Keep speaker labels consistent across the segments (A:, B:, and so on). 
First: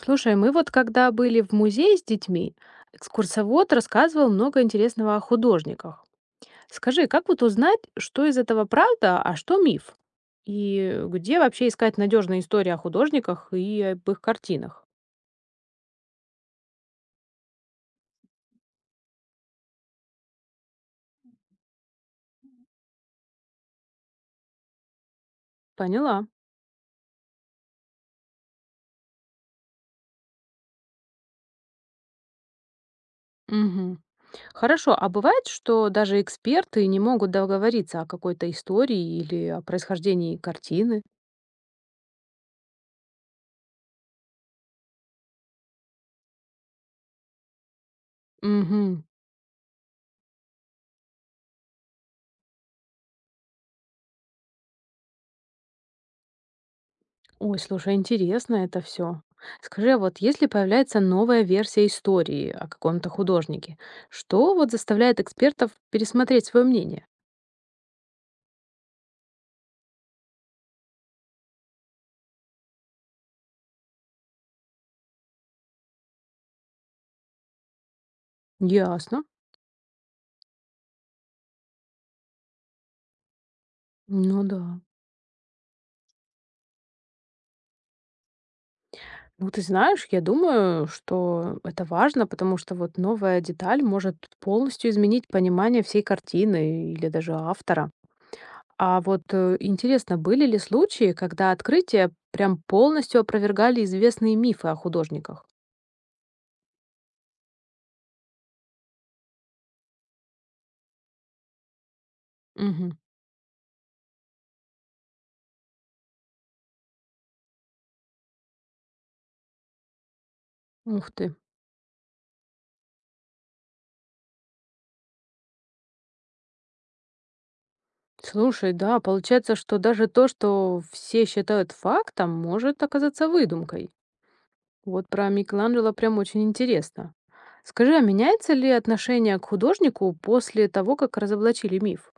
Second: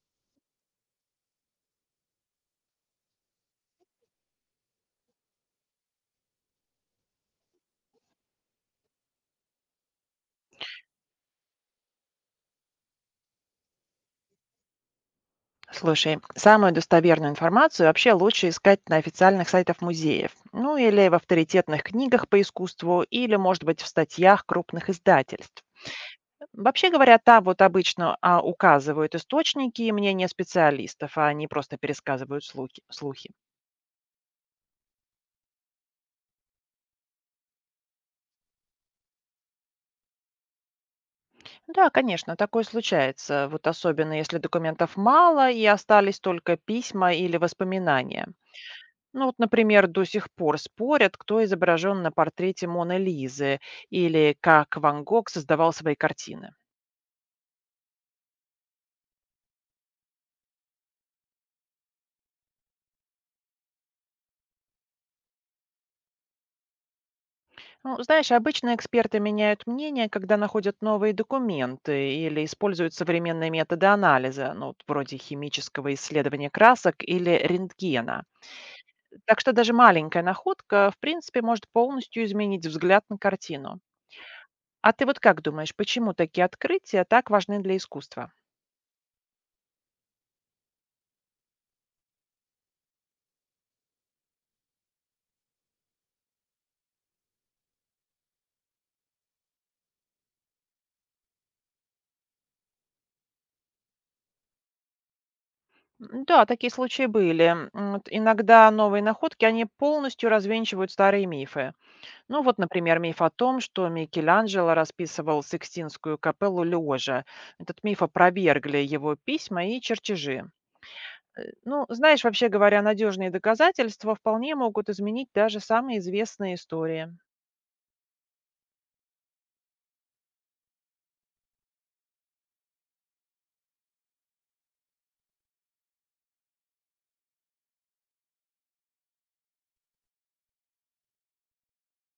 A: Слушай, мы вот когда были в музее с детьми, экскурсовод рассказывал много интересного о художниках. Скажи, как вот узнать, что из этого правда, а что миф? И где вообще искать надежные истории о художниках и об их картинах?
B: Слушай, самую достоверную информацию вообще лучше искать на официальных сайтах музеев, ну или в авторитетных книгах по искусству, или, может быть, в статьях крупных издательств.
A: Поняла.
B: Вообще говоря, там вот обычно указывают источники и мнения специалистов, а не просто пересказывают слухи.
A: Мгм. Хорошо, а бывает, что даже эксперты не могут договориться о какой-то истории или о происхождении картины?
B: Да, конечно, такое случается, вот особенно если документов мало и остались только письма или воспоминания.
A: Мгм.
B: Ну вот, например, до сих пор спорят, кто изображен на портрете Моны Лизы или как Ван Гог создавал свои картины.
A: Ой, слушай, интересно это все. Скажи, а вот если появляется новая версия истории о каком-то художнике, что вот заставляет экспертов пересмотреть свое мнение?
B: Ну, знаешь, обычно эксперты меняют мнение, когда находят новые документы или используют современные методы анализа, ну, вот вроде химического исследования красок или рентгена.
A: Ясно.
B: Так что даже маленькая находка, в принципе, может полностью изменить взгляд на картину.
A: Ну да.
B: А ты вот как думаешь, почему такие открытия так важны для искусства?
A: Ну, ты знаешь, я думаю, что это важно, потому что вот новая деталь может полностью изменить понимание всей картины или даже автора. А вот интересно, были ли случаи, когда открытия прям полностью опровергали известные мифы о художниках?
B: Да, такие случаи были. Вот иногда новые находки, они полностью развенчивают старые мифы. Ну вот,
A: Угу.
B: например, миф о том, что Микеланджело расписывал Сикстинскую капеллу лежа. Этот миф опровергли его письма и чертежи.
A: Ух ты.
B: Ну, знаешь, вообще говоря, надежные доказательства вполне могут изменить даже самые известные истории.
A: Слушай, да, получается, что даже то, что все считают фактом, может оказаться выдумкой. Вот про Микеланджело прям очень интересно. Скажи, а меняется ли отношение к художнику после того, как разоблачили миф?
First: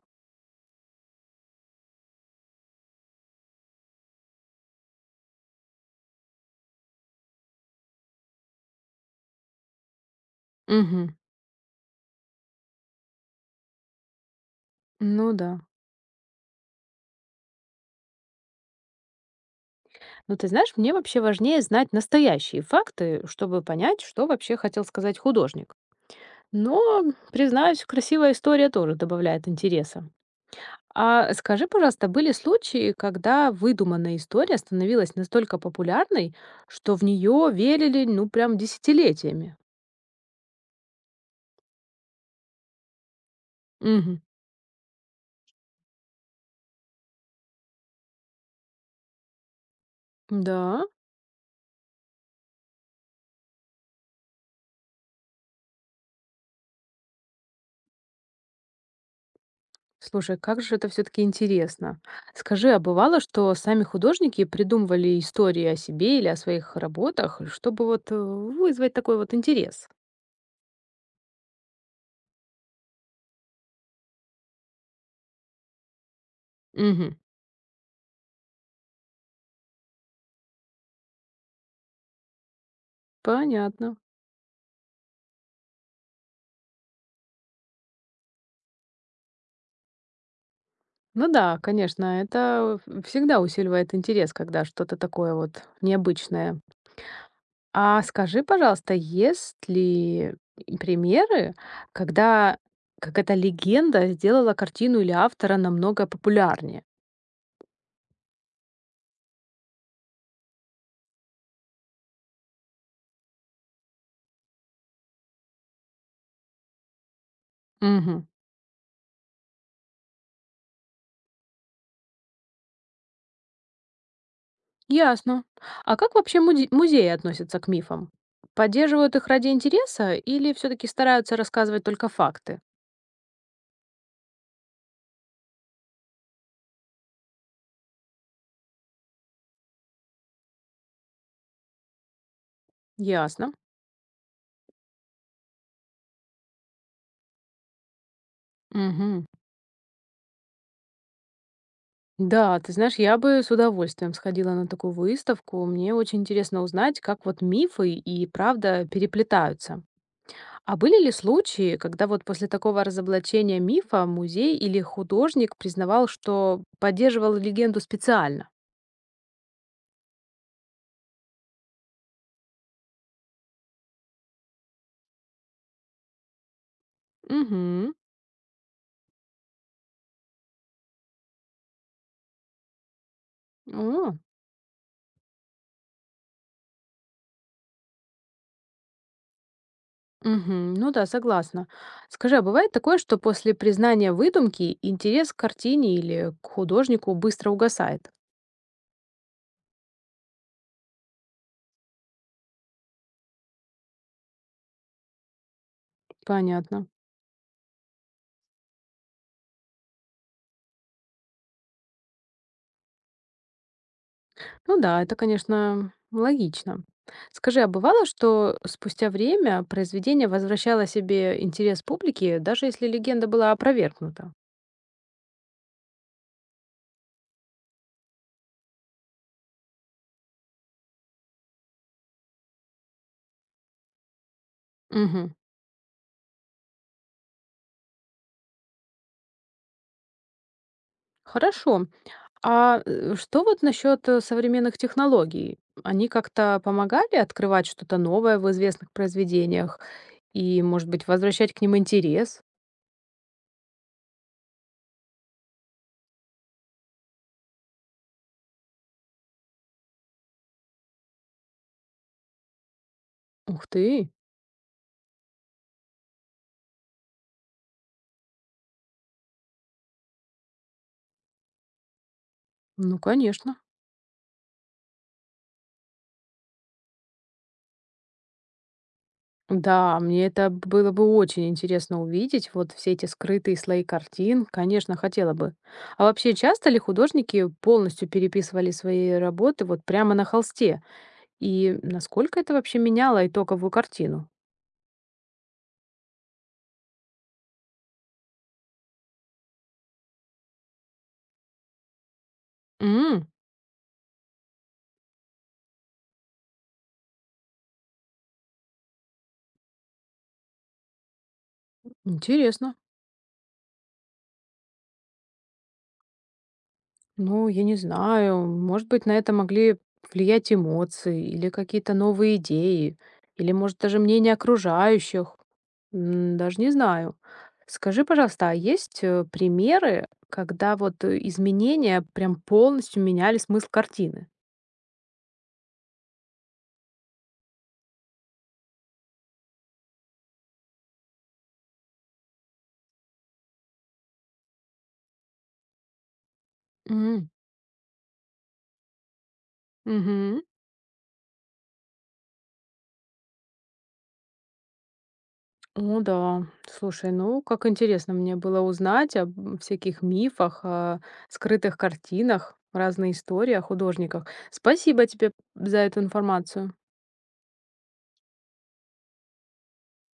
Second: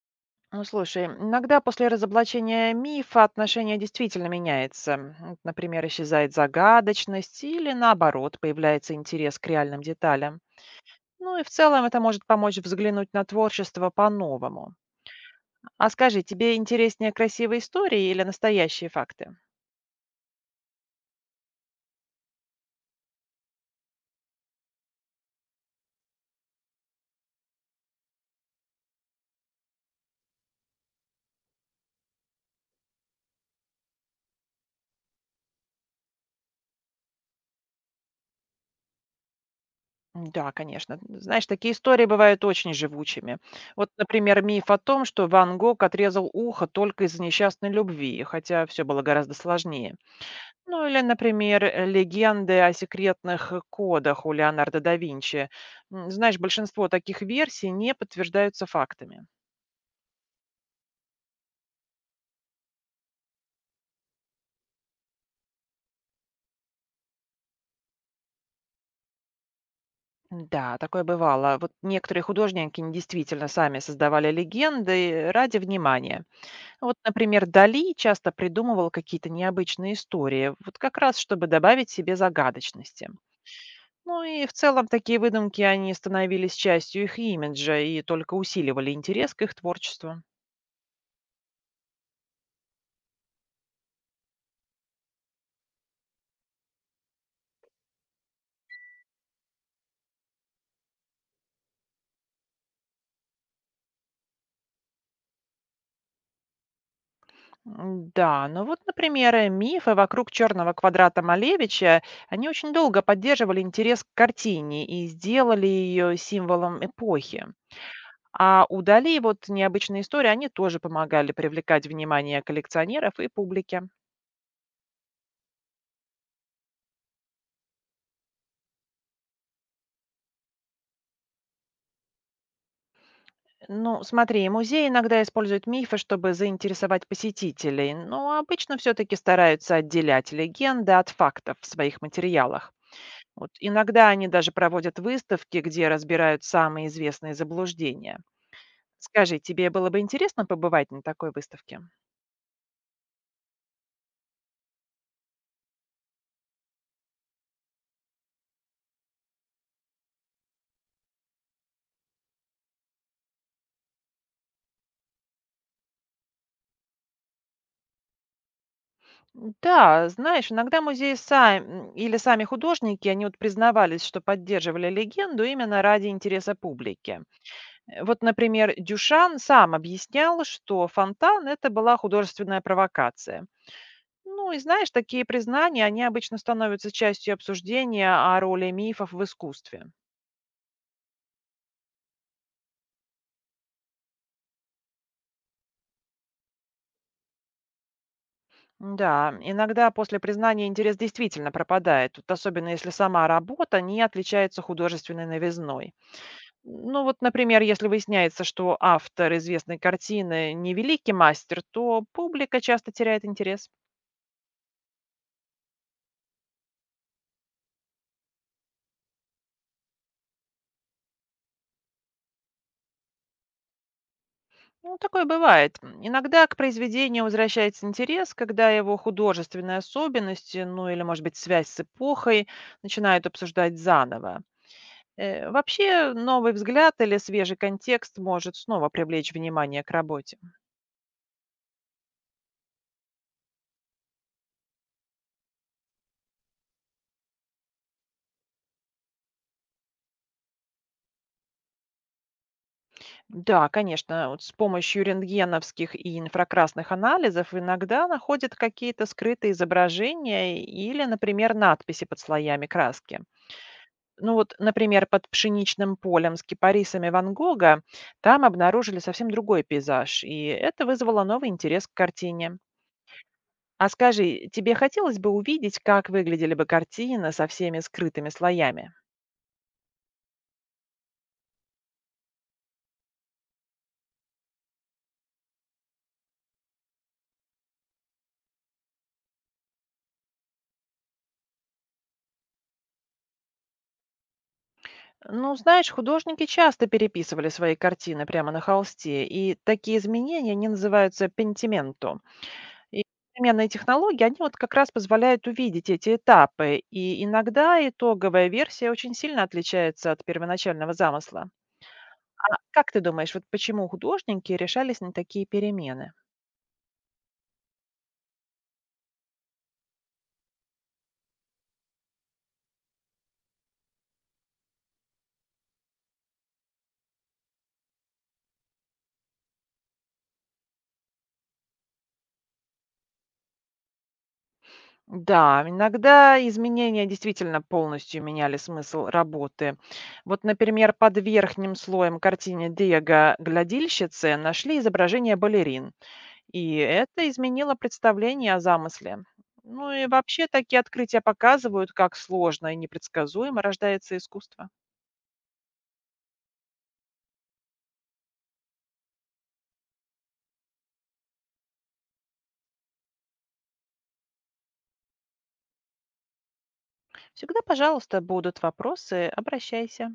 B: Ну, слушай, иногда после разоблачения мифа отношение действительно меняется. Например, исчезает загадочность или, наоборот, появляется интерес к реальным деталям.
A: Угу.
B: Ну и в целом это может помочь взглянуть на творчество по-новому.
A: Ну да.
B: А скажи, тебе интереснее красивые истории или настоящие факты?
A: Но ты знаешь, мне вообще важнее знать настоящие факты, чтобы понять, что вообще хотел сказать художник. Но, признаюсь, красивая история тоже добавляет интереса. А скажи, пожалуйста, были случаи, когда выдуманная история становилась настолько популярной, что в нее верили, ну, прям десятилетиями?
B: Да, конечно. Знаешь, такие истории бывают очень живучими. Вот,
A: Мгм.
B: например, миф о том, что Ван Гог отрезал ухо только из-за несчастной любви, хотя все было гораздо сложнее. Ну
A: Да.
B: или, например, легенды о секретных кодах у Леонардо да Винчи. Знаешь, большинство таких версий не подтверждаются фактами.
A: Слушай, как же это все-таки интересно. Скажи, а бывало, что сами художники придумывали истории о себе или о своих работах, чтобы вот вызвать такой вот интерес?
B: Да, такое бывало. Вот некоторые художники действительно сами создавали легенды ради внимания. Вот,
A: Мгм.
B: например, Дали часто придумывал какие-то необычные истории, вот как раз чтобы добавить себе загадочности.
A: Понятно.
B: Ну и в целом такие выдумки, они становились частью их имиджа и только усиливали интерес к их творчеству.
A: Ну да, конечно, это всегда усиливает интерес, когда что-то такое вот необычное. А скажи, пожалуйста, есть ли и примеры, когда какая-то легенда сделала картину или автора намного популярнее?
B: Да, ну вот, например, мифы вокруг черного квадрата Малевича, они очень долго поддерживали интерес к картине и сделали ее символом эпохи.
A: Мгм.
B: А удали вот необычные истории, они тоже помогали привлекать внимание коллекционеров и публики.
A: Ясно. А как вообще музеи относятся к мифам? Поддерживают их ради интереса или все-таки стараются рассказывать только факты?
B: Ну, смотри, музеи иногда используют мифы, чтобы заинтересовать посетителей, но обычно все-таки стараются отделять легенды от фактов в своих материалах. Вот
A: Ясно.
B: иногда они даже проводят выставки, где разбирают самые известные заблуждения.
A: Мгм.
B: Скажи, тебе было бы интересно побывать на такой выставке?
A: Да, ты знаешь, я бы с удовольствием сходила на такую выставку. Мне очень интересно узнать, как вот мифы и правда переплетаются. А были ли случаи, когда вот после такого разоблачения мифа музей или художник признавал, что поддерживал легенду специально?
B: Да, знаешь, иногда музеи сами или сами художники, они вот признавались, что поддерживали легенду именно ради интереса публики.
A: Угу.
B: Вот, например, Дюшан сам объяснял, что фонтан– это была художественная провокация.
A: О,
B: Ну и знаешь, такие признания, они обычно становятся частью обсуждения о роли мифов в искусстве.
A: мгм. Ну да, согласна. Скажи, а бывает такое, что после признания выдумки интерес к картине или к художнику быстро угасает?
B: Да, иногда после признания интерес действительно пропадает, тут особенно если сама работа не отличается художественной новизной.
A: Понятно.
B: Ну вот, например, если выясняется, что автор известной картины не великий мастер, то публика часто теряет интерес.
A: Ну да, это, конечно, логично. Скажи, а бывало, что спустя время произведение возвращало себе интерес публики, даже если легенда была опровергнута?
B: Ну, такое бывает. Иногда к произведению возвращается интерес, когда его художественные особенности, ну или, может быть, связь с эпохой, начинают обсуждать заново.
A: Угу.
B: Вообще, новый взгляд или свежий контекст может снова привлечь внимание к работе.
A: Хорошо. А, что вот насчет, современных технологий? Они как-то помогали открывать что-то новое в известных произведениях и, может быть, возвращать к ним интерес?
B: Да, конечно, вот с помощью рентгеновских и инфракрасных анализов иногда находят какие-то скрытые изображения или, например, надписи под слоями краски.
A: Ух ты!
B: Ну вот, например, под пшеничным полем с кипарисами Ван Гога там обнаружили совсем другой пейзаж, и это вызвало новый интерес к картине.
A: Ну, конечно.
B: А скажи, тебе хотелось бы увидеть, как выглядели бы картины со всеми скрытыми слоями?
A: Да, мне это было бы очень интересно увидеть, вот все эти скрытые слои картин, конечно, хотела бы. А вообще, часто ли художники полностью переписывали свои работы вот прямо на холсте? И насколько это вообще меняло итоговую картину?
B: Ну, знаешь, художники часто переписывали свои картины прямо на холсте, и такие изменения, они называются пентименто. И
A: М,
B: современные технологии, они вот как раз позволяют увидеть эти этапы, и иногда итоговая версия очень сильно отличается от первоначального замысла. А
A: интересно.
B: как ты думаешь, вот почему художники решались на такие перемены?
A: Ну, я не знаю, может быть, на это могли влиять эмоции или какие-то новые идеи, или, может, даже мнение окружающих. М, даже не знаю. Скажи, пожалуйста, а есть примеры, когда вот изменения прям полностью меняли смысл картины?
B: Да, иногда изменения действительно полностью меняли смысл работы. Вот, например, под верхним слоем картины Диего «Глядильщицы» нашли изображение балерин, и это
A: М,
B: изменило представление о замысле. Ну и
A: мгм.
B: вообще такие открытия показывают, как сложно и непредсказуемо рождается искусство.
A: Ну да, слушай, ну как интересно мне было узнать об всяких мифах, о скрытых картинах, разные истории о художниках. Спасибо тебе за эту информацию.
B: Всегда, пожалуйста, будут вопросы, обращайся.